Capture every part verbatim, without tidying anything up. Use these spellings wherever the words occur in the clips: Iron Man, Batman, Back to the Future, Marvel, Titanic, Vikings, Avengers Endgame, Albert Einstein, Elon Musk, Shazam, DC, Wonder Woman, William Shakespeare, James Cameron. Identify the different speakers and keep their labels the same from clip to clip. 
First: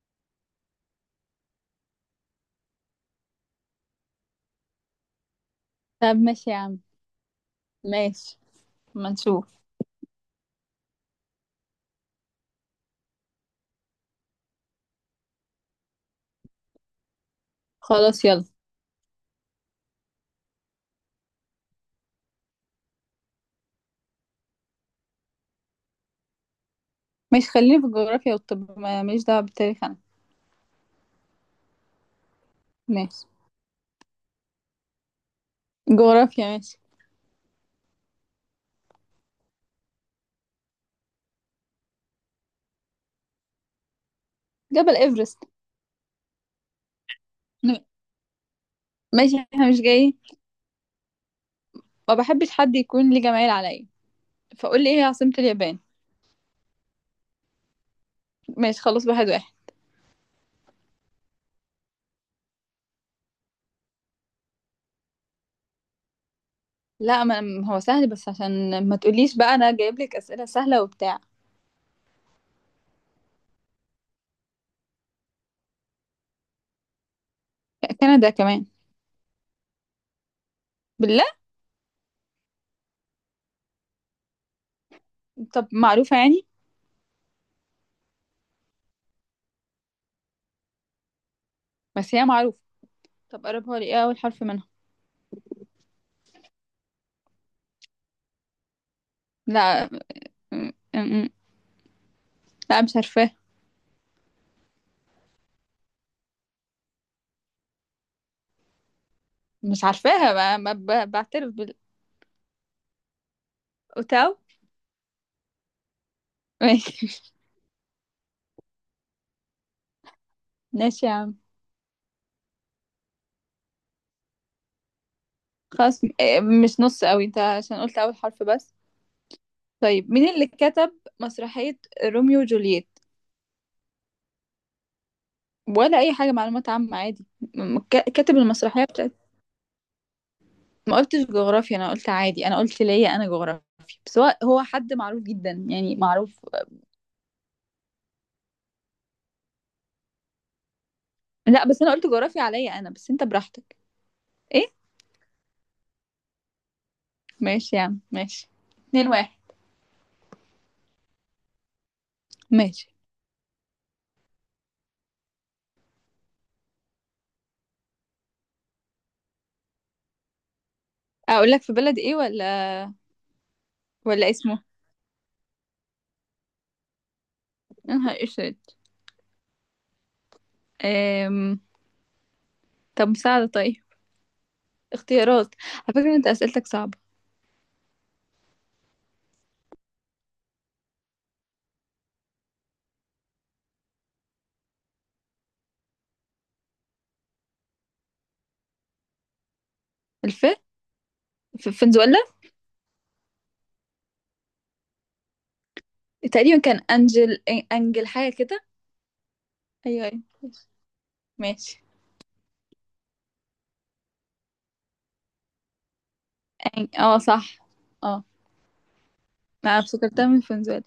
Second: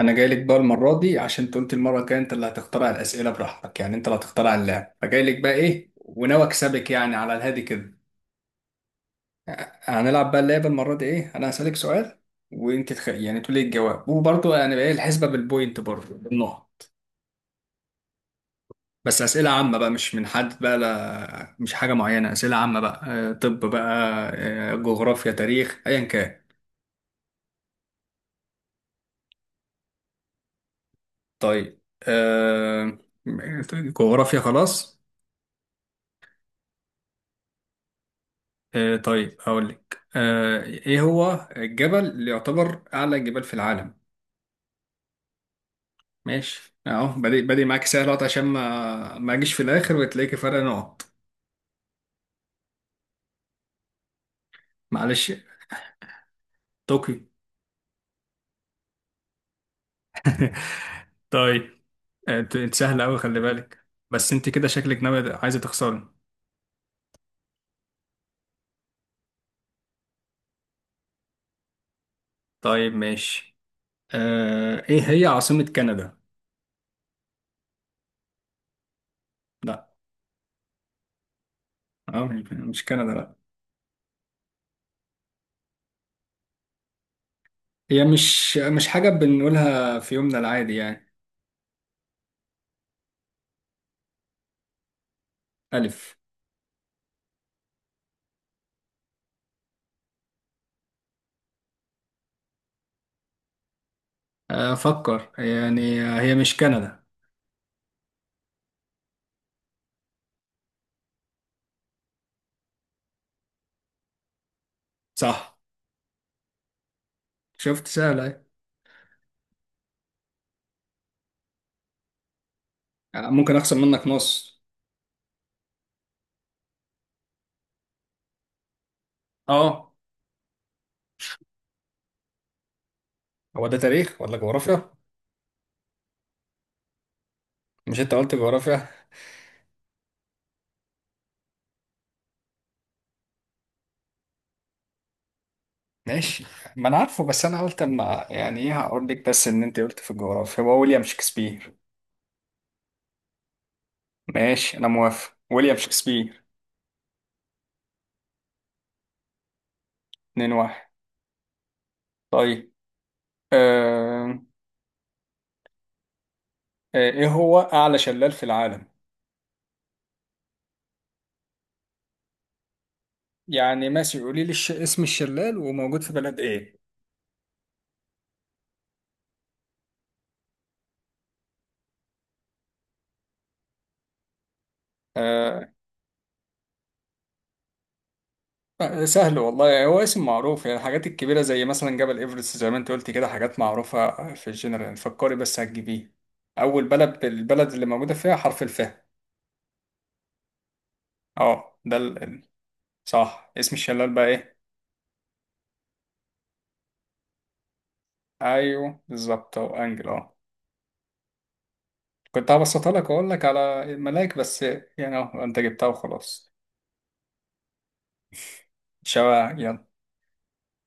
Speaker 1: انا جاي لك بقى المره دي عشان انت قلت المره الجايه انت اللي هتخترع الاسئله براحتك، يعني انت اللي هتخترع اللعب، فجاي لك بقى ايه
Speaker 2: طب
Speaker 1: وناوي
Speaker 2: ماشي يا عم.
Speaker 1: اكسبك يعني على الهادي كده.
Speaker 2: ماشي. ما نشوف.
Speaker 1: هنلعب بقى اللعبه المره دي ايه، انا هسالك سؤال وانت تخ... يعني تقولي الجواب، وبرضه يعني بقى ايه الحسبه بالبوينت، برضه بالنقط.
Speaker 2: خلاص، يلا.
Speaker 1: بس اسئله عامه بقى، مش من حد بقى، لا مش حاجه معينه، اسئله عامه بقى. آه، طب بقى آه، جغرافيا، تاريخ، ايا كان.
Speaker 2: ماشي، خليني في الجغرافيا، والطب ما- ماليش دعوة بالتاريخ أنا.
Speaker 1: طيب. آه،
Speaker 2: ماشي.
Speaker 1: جغرافيا خلاص.
Speaker 2: جغرافيا ماشي.
Speaker 1: آه طيب، هقول لك. آه ايه هو الجبل اللي يعتبر اعلى جبال في العالم؟
Speaker 2: جبل إيفرست.
Speaker 1: ماشي اهو، بادئ بادئ
Speaker 2: م-
Speaker 1: معاك سهل أهوت عشان ما ما
Speaker 2: ماشي،
Speaker 1: اجيش في
Speaker 2: احنا مش
Speaker 1: الاخر
Speaker 2: جايين.
Speaker 1: وتلاقي فرق نقط.
Speaker 2: ما بحبش حد يكون ليه جمايل عليا، فقول لي ايه هي عاصمة
Speaker 1: معلش.
Speaker 2: اليابان؟
Speaker 1: طوكيو.
Speaker 2: ماشي خلاص، واحد واحد.
Speaker 1: طيب. آه، انت أنت سهل قوي، خلي بالك بس، انت كده شكلك ناوي عايزه تخسري.
Speaker 2: لا، ما ما هو سهل، بس عشان ما تقوليش بقى انا جايب لك أسئلة سهلة وبتاع.
Speaker 1: طيب ماشي. آه ايه هي عاصمة كندا؟
Speaker 2: كندا كمان؟
Speaker 1: لا.
Speaker 2: بالله.
Speaker 1: اه، مش مش كندا، لا.
Speaker 2: طب معروفة يعني.
Speaker 1: هي مش مش حاجة بنقولها في يومنا العادي يعني.
Speaker 2: بس هي معروفة. طب قربها لي، ايه اول حرف منها؟
Speaker 1: ألف.
Speaker 2: لا. م- م- لا، مش عارفة.
Speaker 1: آه، أفكر يعني، آه، هي مش كندا.
Speaker 2: مش عارفاها بقى، ما ب- بعترف. بالأوتاو.
Speaker 1: صح.
Speaker 2: ماشي.
Speaker 1: شفت سهلة اهي.
Speaker 2: ماشي يا عم.
Speaker 1: آه، ممكن أخسر منك نص.
Speaker 2: خلاص. م- آه، مش نص قوي انت، عشان قلت اول حرف بس.
Speaker 1: اه،
Speaker 2: طيب، مين اللي كتب مسرحية روميو وجولييت؟
Speaker 1: هو ده تاريخ ولا جغرافيا؟
Speaker 2: ولا اي حاجة، معلومات عامة عادي. م-
Speaker 1: مش
Speaker 2: ك-
Speaker 1: انت قلت
Speaker 2: كاتب المسرحية
Speaker 1: جغرافيا؟
Speaker 2: بتاعت. ما قلتش جغرافيا، انا قلت عادي، انا قلت ليا انا جغرافيا. بس هو هو حد معروف جدا، يعني معروف.
Speaker 1: ماشي، ما انا عارفه، بس انا قلت اما يعني ايه هقول لك بس ان انت قلت في الجغرافيا. هو ويليام
Speaker 2: لا،
Speaker 1: شكسبير.
Speaker 2: بس انا قلت جغرافيا عليا انا، بس انت براحتك. ايه.
Speaker 1: ماشي انا موافق، ويليام شكسبير.
Speaker 2: ماشي يا عم ماشي. اتنين واحد.
Speaker 1: اتنين واحد. طيب.
Speaker 2: ماشي.
Speaker 1: آه... آه... ايه هو اعلى شلال في العالم؟
Speaker 2: اقول لك في بلد ايه، ولا
Speaker 1: يعني ماشي،
Speaker 2: ولا
Speaker 1: قولي لي
Speaker 2: اسمه؟
Speaker 1: الش... اسم الشلال، وموجود في بلد ايه.
Speaker 2: يا نهار اسود. أم... طب مساعدة، طيب، اختيارات.
Speaker 1: آه،
Speaker 2: على فكرة انت اسئلتك صعبة.
Speaker 1: آه، سهل والله يعني، هو اسم معروف، يعني الحاجات الكبيرة زي مثلا جبل إيفرست زي ما انت قلت كده، حاجات معروفة في الجنرال يعني. فكري بس هتجيبيه. أول بلد، البلد اللي موجودة فيها حرف الفاء.
Speaker 2: الف. ف-
Speaker 1: اه ده
Speaker 2: فنزويلا.
Speaker 1: ال... ال- صح. اسم الشلال بقى ايه؟
Speaker 2: تقريبا كان انجل، أن- انجل حاجة كده.
Speaker 1: أيوه بالظبط أهو،
Speaker 2: ايوه
Speaker 1: أنجل
Speaker 2: ايوه.
Speaker 1: اه.
Speaker 2: ماشي.
Speaker 1: كنت هبسطها لك وأقول لك على الملاك بس، يعني اه انت جبتها وخلاص.
Speaker 2: أن- اه صح. اه،
Speaker 1: شبع
Speaker 2: انا
Speaker 1: يلا.
Speaker 2: افتكرتها من فنزويلا.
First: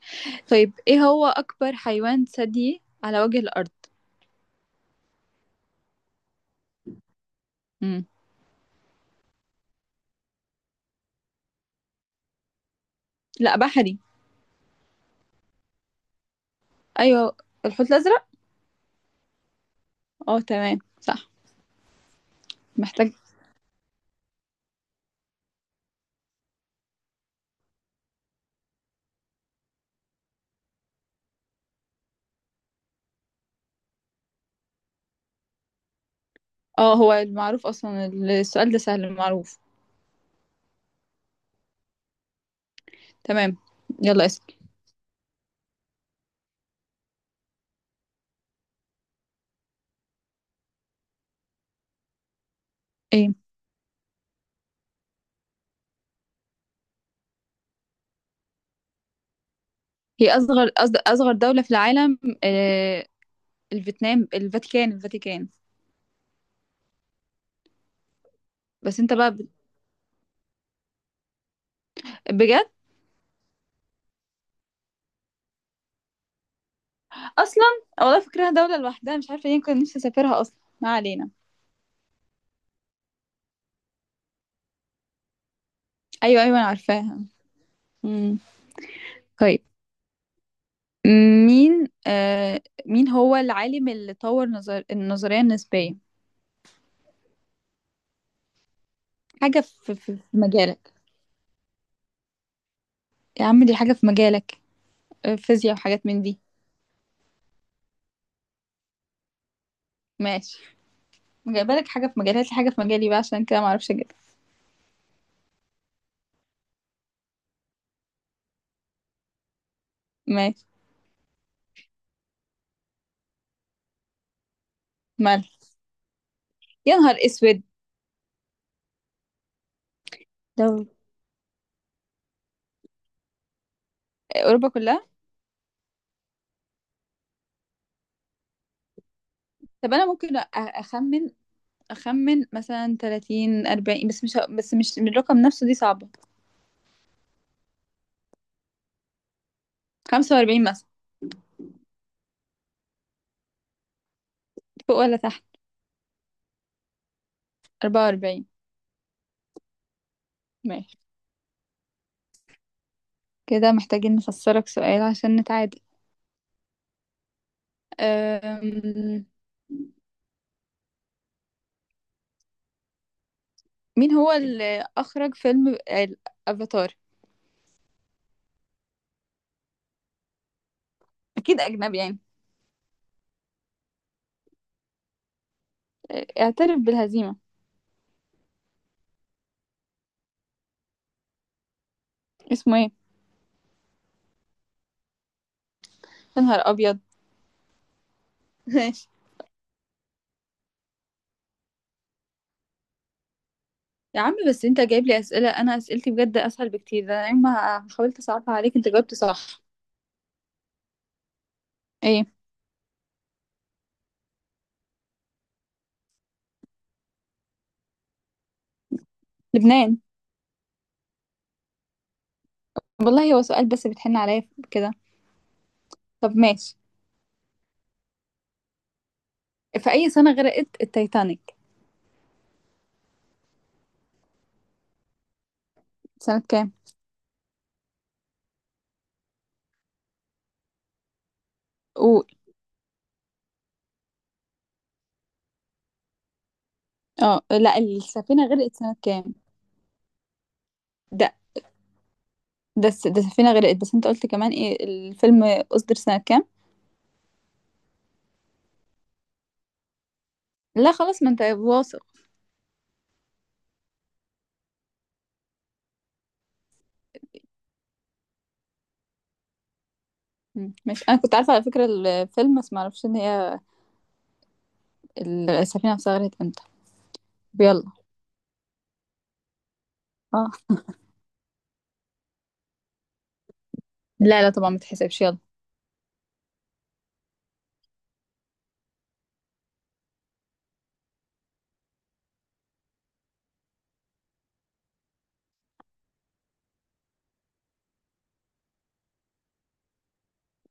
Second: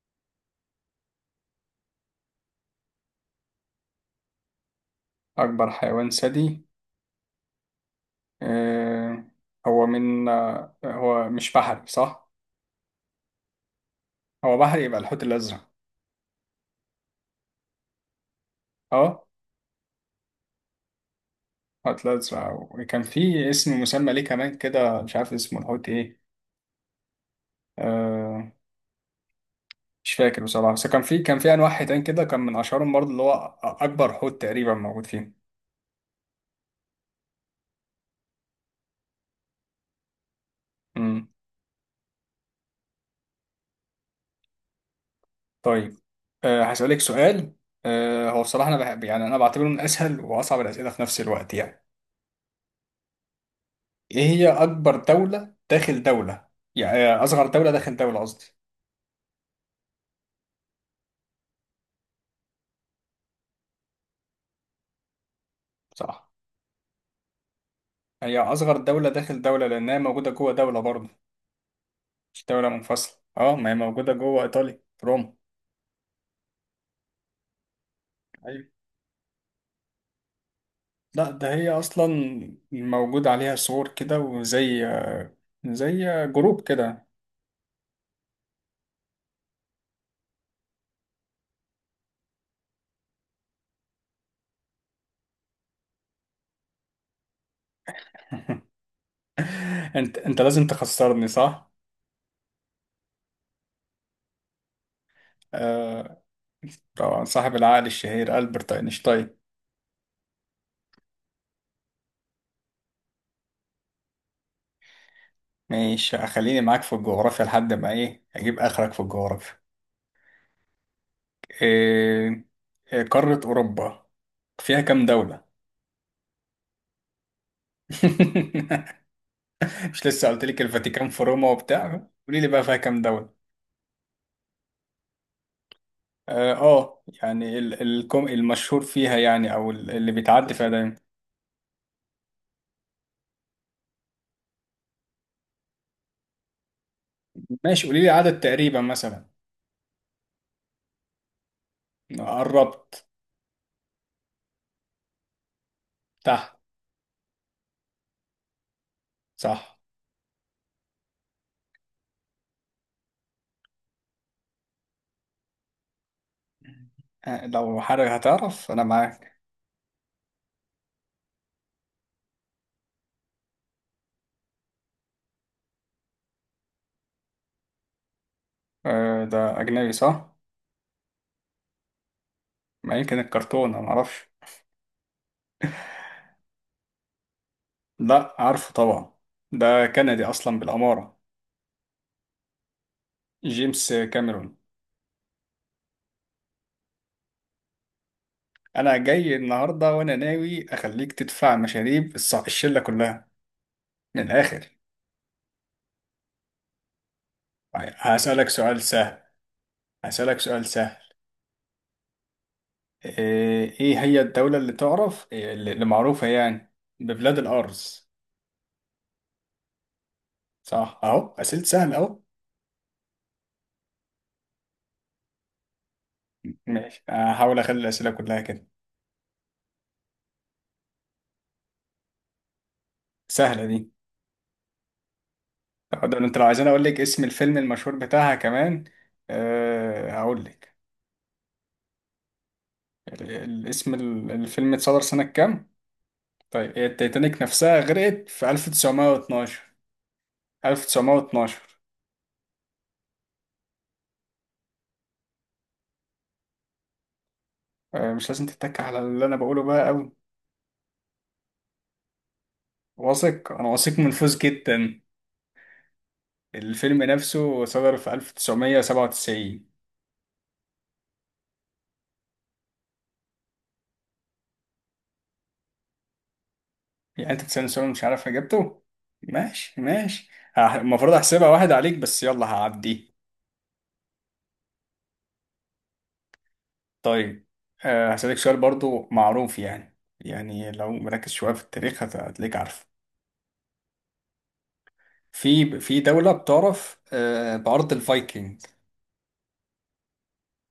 Speaker 2: طيب، ايه هو اكبر حيوان ثديي على وجه الارض؟
Speaker 1: أكبر حيوان ثدي.
Speaker 2: مم.
Speaker 1: آه هو من، آه هو مش بحري صح؟
Speaker 2: لا، بحري.
Speaker 1: هو بحري، يبقى الحوت الأزرق.
Speaker 2: ايوه، الحوت الازرق.
Speaker 1: اه،
Speaker 2: اه تمام صح.
Speaker 1: حوت الأزرق، وكان
Speaker 2: محتاج.
Speaker 1: في اسم مسمى ليه كمان كده، مش عارف اسمه الحوت إيه. آه مش فاكر بصراحة، بس كان في كان في أنواع حيتان كده، كان من أشهرهم برضه اللي هو أ- أكبر حوت تقريبا موجود فيه.
Speaker 2: اه هو المعروف اصلا، السؤال ده سهل المعروف.
Speaker 1: امم.
Speaker 2: تمام، يلا اسال.
Speaker 1: طيب. آه هسألك سؤال. آه هو بصراحة أنا بحب، يعني أنا بعتبره من أسهل وأصعب الأسئلة في نفس الوقت يعني.
Speaker 2: ايه
Speaker 1: إيه هي أكبر دولة داخل دولة؟ يعني آه، أصغر دولة داخل دولة قصدي.
Speaker 2: هي اصغر أص- اصغر دولة في العالم؟ آه، الفيتنام، الفاتيكان، الفاتيكان.
Speaker 1: صح. هي أصغر
Speaker 2: بس
Speaker 1: دولة
Speaker 2: انت بقى
Speaker 1: داخل
Speaker 2: بت-
Speaker 1: دولة لأنها موجودة جوه دولة برضه، مش دولة
Speaker 2: بجد؟
Speaker 1: منفصلة. أه، ما هي موجودة جوه إيطاليا في روما.
Speaker 2: اصلا والله فكرها دولة لوحدها، مش عارفة ليه، كنت نفسي اسافرها اصلا. ما علينا.
Speaker 1: لا ده هي اصلا موجود عليها صور كده، وزي زي
Speaker 2: ايوه ايوه،
Speaker 1: جروب
Speaker 2: انا
Speaker 1: كده.
Speaker 2: عارفاها. امم. طيب. مين، آه مين هو العالم اللي طور نظر النظرية النسبية؟ حاجة في, في,
Speaker 1: انت
Speaker 2: في
Speaker 1: انت لازم
Speaker 2: مجالك.
Speaker 1: تخسرني صح.
Speaker 2: يا عم دي حاجة في مجالك. آه، فيزياء وحاجات
Speaker 1: آه
Speaker 2: من دي.
Speaker 1: طبعا، صاحب العقل الشهير ألبرت أينشتاين.
Speaker 2: ماشي. جايبالك حاجة في مجالي، هات لي حاجة في مجالي بقى، عشان كده ما اعرفش اجيبها.
Speaker 1: ماشي خليني معاك في الجغرافيا لحد ما ايه، اجيب اخرك في الجغرافيا.
Speaker 2: ماشي.
Speaker 1: إيه، إيه، قارة أوروبا فيها كام
Speaker 2: مال.
Speaker 1: دولة؟
Speaker 2: يا نهار اسود.
Speaker 1: مش لسه قلت لك
Speaker 2: دول
Speaker 1: الفاتيكان في روما وبتاع؟ قولي لي بقى فيها كام دولة.
Speaker 2: اوروبا كلها.
Speaker 1: اه آه، يعني ال- الكم المشهور فيها يعني، او ال-
Speaker 2: طب انا
Speaker 1: اللي
Speaker 2: ممكن أ-
Speaker 1: بيتعدي فيها دايما.
Speaker 2: اخمن. أخمن مثلا تلاتين أربعين، بس مش بس مش من الرقم نفسه، دي صعبة.
Speaker 1: ماشي قولي لي عدد تقريبا مثلا.
Speaker 2: خمسة واربعين مثلا.
Speaker 1: قربت.
Speaker 2: فوق ولا تحت؟
Speaker 1: تحت.
Speaker 2: أربعة وأربعين.
Speaker 1: صح.
Speaker 2: ماشي. كده محتاجين نفسرك سؤال عشان نتعادل.
Speaker 1: آه، لو حضرتك هتعرف انا
Speaker 2: أم...
Speaker 1: معاك.
Speaker 2: مين هو اللي أخرج فيلم الأفاتار؟
Speaker 1: آه، ده اجنبي صح؟
Speaker 2: أكيد أجنبي يعني.
Speaker 1: ما يمكن الكرتون، انا معرفش.
Speaker 2: اعترف بالهزيمة.
Speaker 1: لا عارفه طبعا، ده كندي اصلا بالاماره.
Speaker 2: اسمه ايه؟
Speaker 1: جيمس كاميرون.
Speaker 2: يا نهار أبيض.
Speaker 1: انا
Speaker 2: ماشي.
Speaker 1: جاي النهارده وانا ناوي اخليك تدفع مشاريب الص- الشله كلها، من
Speaker 2: يا عم بس
Speaker 1: الاخر.
Speaker 2: انت جايب لي أسئلة، أنا أسئلتي بجد أسهل بكتير، ده أنا يوم ما حاولت
Speaker 1: هسألك
Speaker 2: أصعبها عليك
Speaker 1: سؤال
Speaker 2: انت جاوبت
Speaker 1: سهل.
Speaker 2: صح.
Speaker 1: هسألك سؤال سهل.
Speaker 2: ايه،
Speaker 1: ايه، إيه هي الدولة اللي تعرف إيه، اللي اللي معروفة يعني ببلاد الأرز؟
Speaker 2: لبنان.
Speaker 1: صح اهو، أسئلة سهلة اهو.
Speaker 2: والله هو سؤال، بس بتحن عليا كده. طب ماشي.
Speaker 1: ماشي هحاول اخلي الأسئلة كلها كده.
Speaker 2: في أي سنة غرقت التايتانيك؟
Speaker 1: سهلة دي. طب ده انت
Speaker 2: سنة
Speaker 1: لو عايزين
Speaker 2: كام؟
Speaker 1: اقول لك اسم الفيلم المشهور بتاعها كمان. أه هقول لك.
Speaker 2: قول.
Speaker 1: ال- ال- اسم ال- الفيلم اتصدر سنة كام. طيب هي التيتانيك
Speaker 2: اه لا،
Speaker 1: نفسها غرقت
Speaker 2: السفينة
Speaker 1: في
Speaker 2: غرقت سنة كام؟
Speaker 1: ألف وتسعمية واتناشر.
Speaker 2: ده
Speaker 1: ألف وتسعمية واتناشر.
Speaker 2: ده الس- ده السفينة غرقت، بس انت قلت كمان ايه الفيلم أصدر سنة كام.
Speaker 1: أه مش لازم تتك على اللي انا بقوله بقى قوي.
Speaker 2: لا خلاص، ما انت واثق.
Speaker 1: واثق، انا واثق من فوز جدا. الفيلم نفسه صدر في ألف وتسعمية سبعة وتسعين.
Speaker 2: مم، مش انا كنت عارفة على فكرة الفيلم، بس معرفش ان هي السفينة نفسها غرقت امتى.
Speaker 1: يعني انت
Speaker 2: طب
Speaker 1: تسألني
Speaker 2: يلا.
Speaker 1: سؤال مش عارف اجابته. ماشي ماشي.
Speaker 2: اه.
Speaker 1: هح- المفروض احسبها واحد عليك بس يلا هعدي.
Speaker 2: لا لا طبعا، ما تحسبش، يلا.
Speaker 1: طيب. آه، هسألك سؤال برضو معروف يعني، يعني لو مركز شوية في التاريخ هت- هتلاقيك عارف. في في دولة بتعرف آه، بأرض الفايكنج.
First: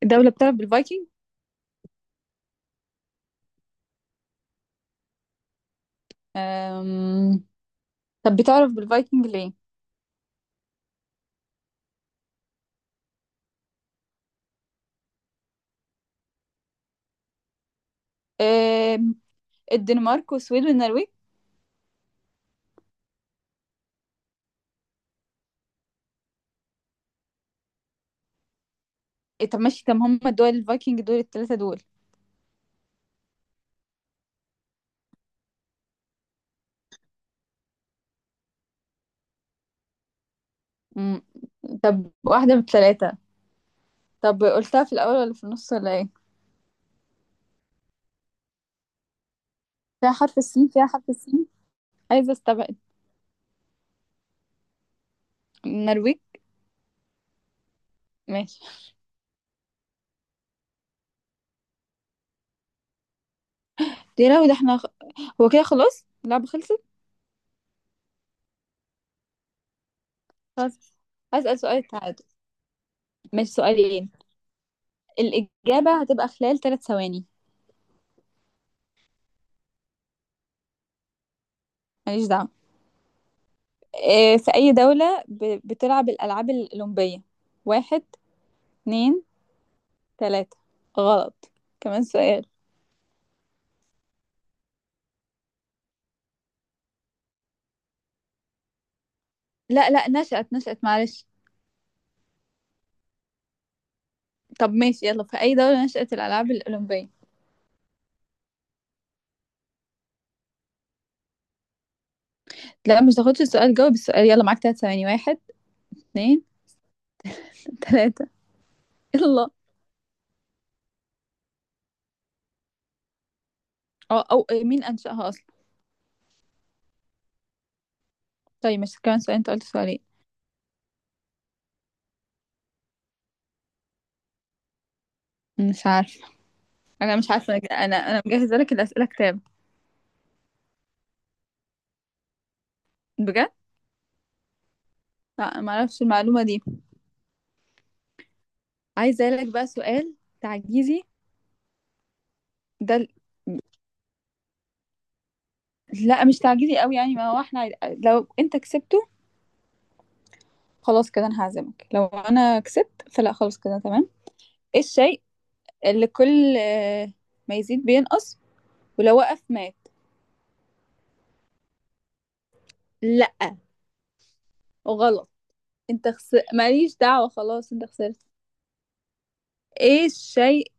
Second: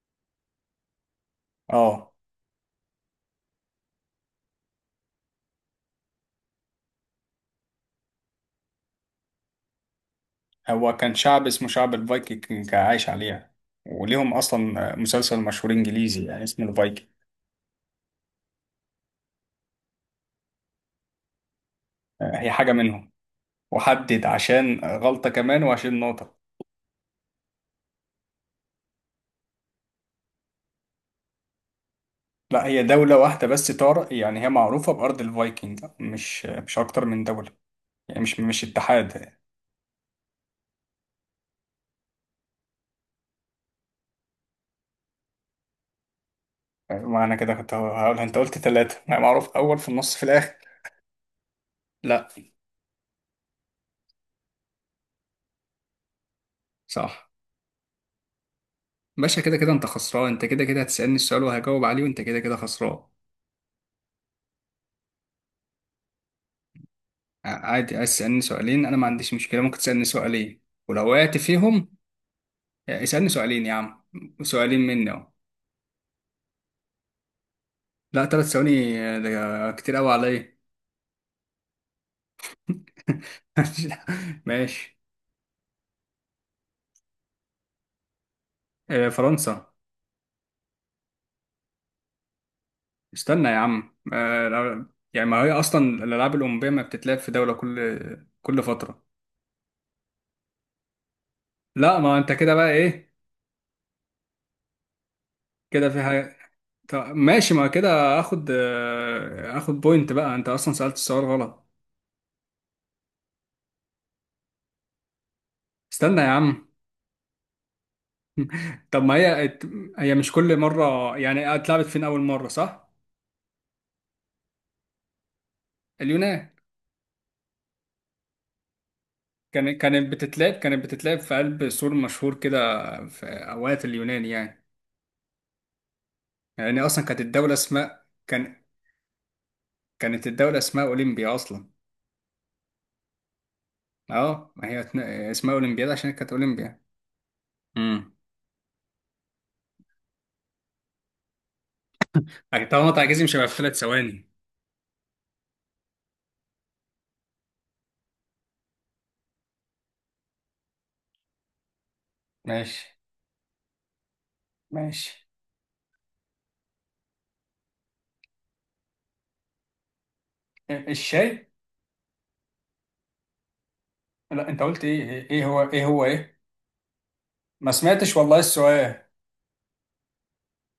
Speaker 2: الدولة بتعرف بالفايكنج.
Speaker 1: اه،
Speaker 2: أم... طب بتعرف بالفايكنج ليه؟
Speaker 1: هو كان شعب اسمه شعب الفايكنج عايش عليها، وليهم اصلا مسلسل مشهور انجليزي يعني اسمه الفايكنج.
Speaker 2: أم... الدنمارك، والسويد، والنرويج.
Speaker 1: آه، هي حاجة منهم. وحدد عشان غلطة كمان وعشان نقطة.
Speaker 2: إيه، طب ماشي، طب هم الدول الفايكنج دول الثلاثة دول؟
Speaker 1: لا هي دولة واحدة بس تار، يعني هي معروفة بأرض الفايكنج، مش مش أكتر من دولة، يعني مش مش اتحاد.
Speaker 2: مم. طب واحدة من التلاتة. طب قلتها في الأول ولا في النص ولا ايه؟
Speaker 1: معنى كده كنت هقولها، أنت قلت ثلاثة يعني معروف، أول في
Speaker 2: فيها
Speaker 1: النص في
Speaker 2: حرف
Speaker 1: الآخر.
Speaker 2: السين، فيها حرف السين.
Speaker 1: لا.
Speaker 2: عايزة استبعد. النرويج.
Speaker 1: صح.
Speaker 2: ماشي.
Speaker 1: باشا كده كده أنت خسران، أنت كده كده هتسألني السؤال وهجاوب عليه، وأنت كده كده خسران.
Speaker 2: يا لهوي ده احنا. هو كده خلاص اللعبة خلصت؟
Speaker 1: ع- عادي، عايز تسألني سؤالين أنا ما عنديش مشكلة، ممكن تسألني سؤالين،
Speaker 2: خلاص.
Speaker 1: ولو وقعت
Speaker 2: هسأل سؤال
Speaker 1: فيهم.
Speaker 2: تعادل.
Speaker 1: اسألني
Speaker 2: ماشي،
Speaker 1: سؤالين يا عم.
Speaker 2: سؤالين.
Speaker 1: سؤالين مني أهو.
Speaker 2: الإجابة هتبقى خلال ثلاث ثواني.
Speaker 1: لا ثلاث ثواني، ده كتير قوي عليا.
Speaker 2: ماليش دعوة. اه، في أي
Speaker 1: ماشي.
Speaker 2: دولة ب... بتلعب الألعاب الأولمبية؟ واحد،
Speaker 1: آه،
Speaker 2: اتنين،
Speaker 1: فرنسا.
Speaker 2: تلاتة. غلط. كمان سؤال.
Speaker 1: استنى يا عم آه، يعني ما هي اصلا الالعاب الاولمبيه ما بتتلعب في دوله كل كل فتره.
Speaker 2: لا لا نشأت، نشأت، معلش.
Speaker 1: لا ما انت كده بقى ايه.
Speaker 2: طب ماشي يلا، في أي دولة
Speaker 1: كده في
Speaker 2: نشأت
Speaker 1: حاجه.
Speaker 2: الألعاب
Speaker 1: طب
Speaker 2: الأولمبية؟
Speaker 1: ماشي، ما كده اخد آه، اخد بوينت بقى، انت اصلا سالت السؤال غلط.
Speaker 2: لا، مش تاخدش السؤال، جاوب السؤال. يلا، معاك تلات ثواني. واحد،
Speaker 1: استنى يا
Speaker 2: اتنين،
Speaker 1: عم.
Speaker 2: تلاتة.
Speaker 1: طب ما
Speaker 2: يلا.
Speaker 1: هي، هي مش كل مره يعني، اتلعبت فين اول مره صح.
Speaker 2: أو, أو إيه، مين أنشأها أصلا؟
Speaker 1: اليونان.
Speaker 2: طيب، مش كمان سؤال؟ أنت قلت
Speaker 1: كانت
Speaker 2: سؤالين.
Speaker 1: كانت بتتلعب كانت بتتلعب في قلب سور مشهور كده، في اوقات اليونان يعني.
Speaker 2: مش عارفة.
Speaker 1: لأن أصلا
Speaker 2: أنا
Speaker 1: كانت
Speaker 2: مش
Speaker 1: الدولة
Speaker 2: عارفة. أنا أنا
Speaker 1: اسمها
Speaker 2: أنا
Speaker 1: كان،
Speaker 2: مجهزة لك الأسئلة كتاب.
Speaker 1: كانت الدولة اسمها أولمبيا أصلا.
Speaker 2: بجد.
Speaker 1: أه ما هي اتن- اسمها
Speaker 2: لا، ما
Speaker 1: أولمبياد
Speaker 2: أعرفش
Speaker 1: عشان كانت
Speaker 2: المعلومة دي.
Speaker 1: أولمبيا. امم.
Speaker 2: عايزة لك بقى سؤال تعجيزي.
Speaker 1: طالما
Speaker 2: ده ال-
Speaker 1: تعجزي مش هيبقى في ثلاث ثواني.
Speaker 2: لا، مش تعجيزي قوي يعني، ما هو احنا عايز- لو أنت كسبته، خلاص كده أنا هعزمك، لو أنا
Speaker 1: ماشي
Speaker 2: كسبت فلا خلاص كده تمام. إيه
Speaker 1: ماشي.
Speaker 2: الشيء اللي كل آه، ما يزيد بينقص ولو وقف مات؟
Speaker 1: الشيء.
Speaker 2: لا،
Speaker 1: لا انت قلت ايه ايه،
Speaker 2: غلط،
Speaker 1: إيه هو، ايه هو
Speaker 2: انت
Speaker 1: ايه؟
Speaker 2: خسر، ماليش دعوة،
Speaker 1: ما
Speaker 2: خلاص انت
Speaker 1: سمعتش
Speaker 2: خسرت.
Speaker 1: والله السؤال.
Speaker 2: ايه الشيء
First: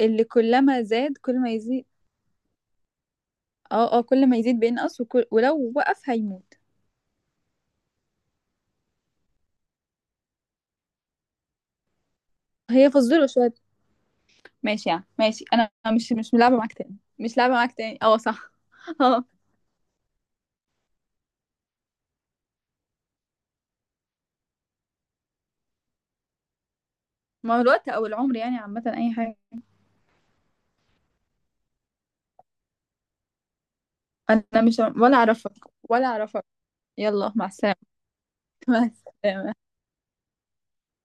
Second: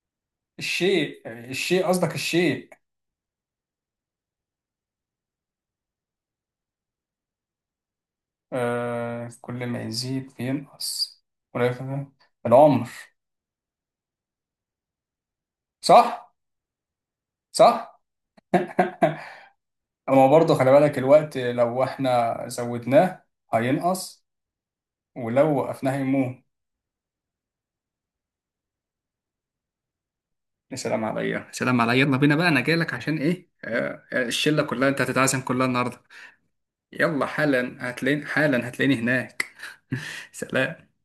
Speaker 2: اللي كلما زاد
Speaker 1: الشيء،
Speaker 2: كل ما يزيد؟
Speaker 1: الشيء قصدك الشيء.
Speaker 2: اه اه كل ما يزيد بينقص، وكل... ولو وقف هيموت.
Speaker 1: آه كل ما يزيد بينقص ولا يفهم. العمر.
Speaker 2: هي فزورة شوية. ماشي يعني، ماشي انا. مش
Speaker 1: صح.
Speaker 2: مش لعبة معاك تاني، مش لعبة معاك تاني.
Speaker 1: صح.
Speaker 2: اه صح. اه.
Speaker 1: اما برضه خلي بالك، الوقت لو احنا زودناه هينقص، ولو وقفناها يموت.
Speaker 2: ما هو الوقت او العمر يعني، عامة اي حاجة.
Speaker 1: يا سلام عليا يا سلام عليا، يلا بينا بقى، انا جايلك عشان ايه، آه، آه،
Speaker 2: انا
Speaker 1: الشله
Speaker 2: مش،
Speaker 1: كلها انت
Speaker 2: ولا
Speaker 1: هتتعزم
Speaker 2: اعرفك،
Speaker 1: كلها النهارده.
Speaker 2: ولا اعرفك.
Speaker 1: يلا
Speaker 2: يلا مع السلامة.
Speaker 1: حالا هتلاقيني، حالا
Speaker 2: مع
Speaker 1: هتلاقيني هناك.
Speaker 2: السلامة.
Speaker 1: سلام.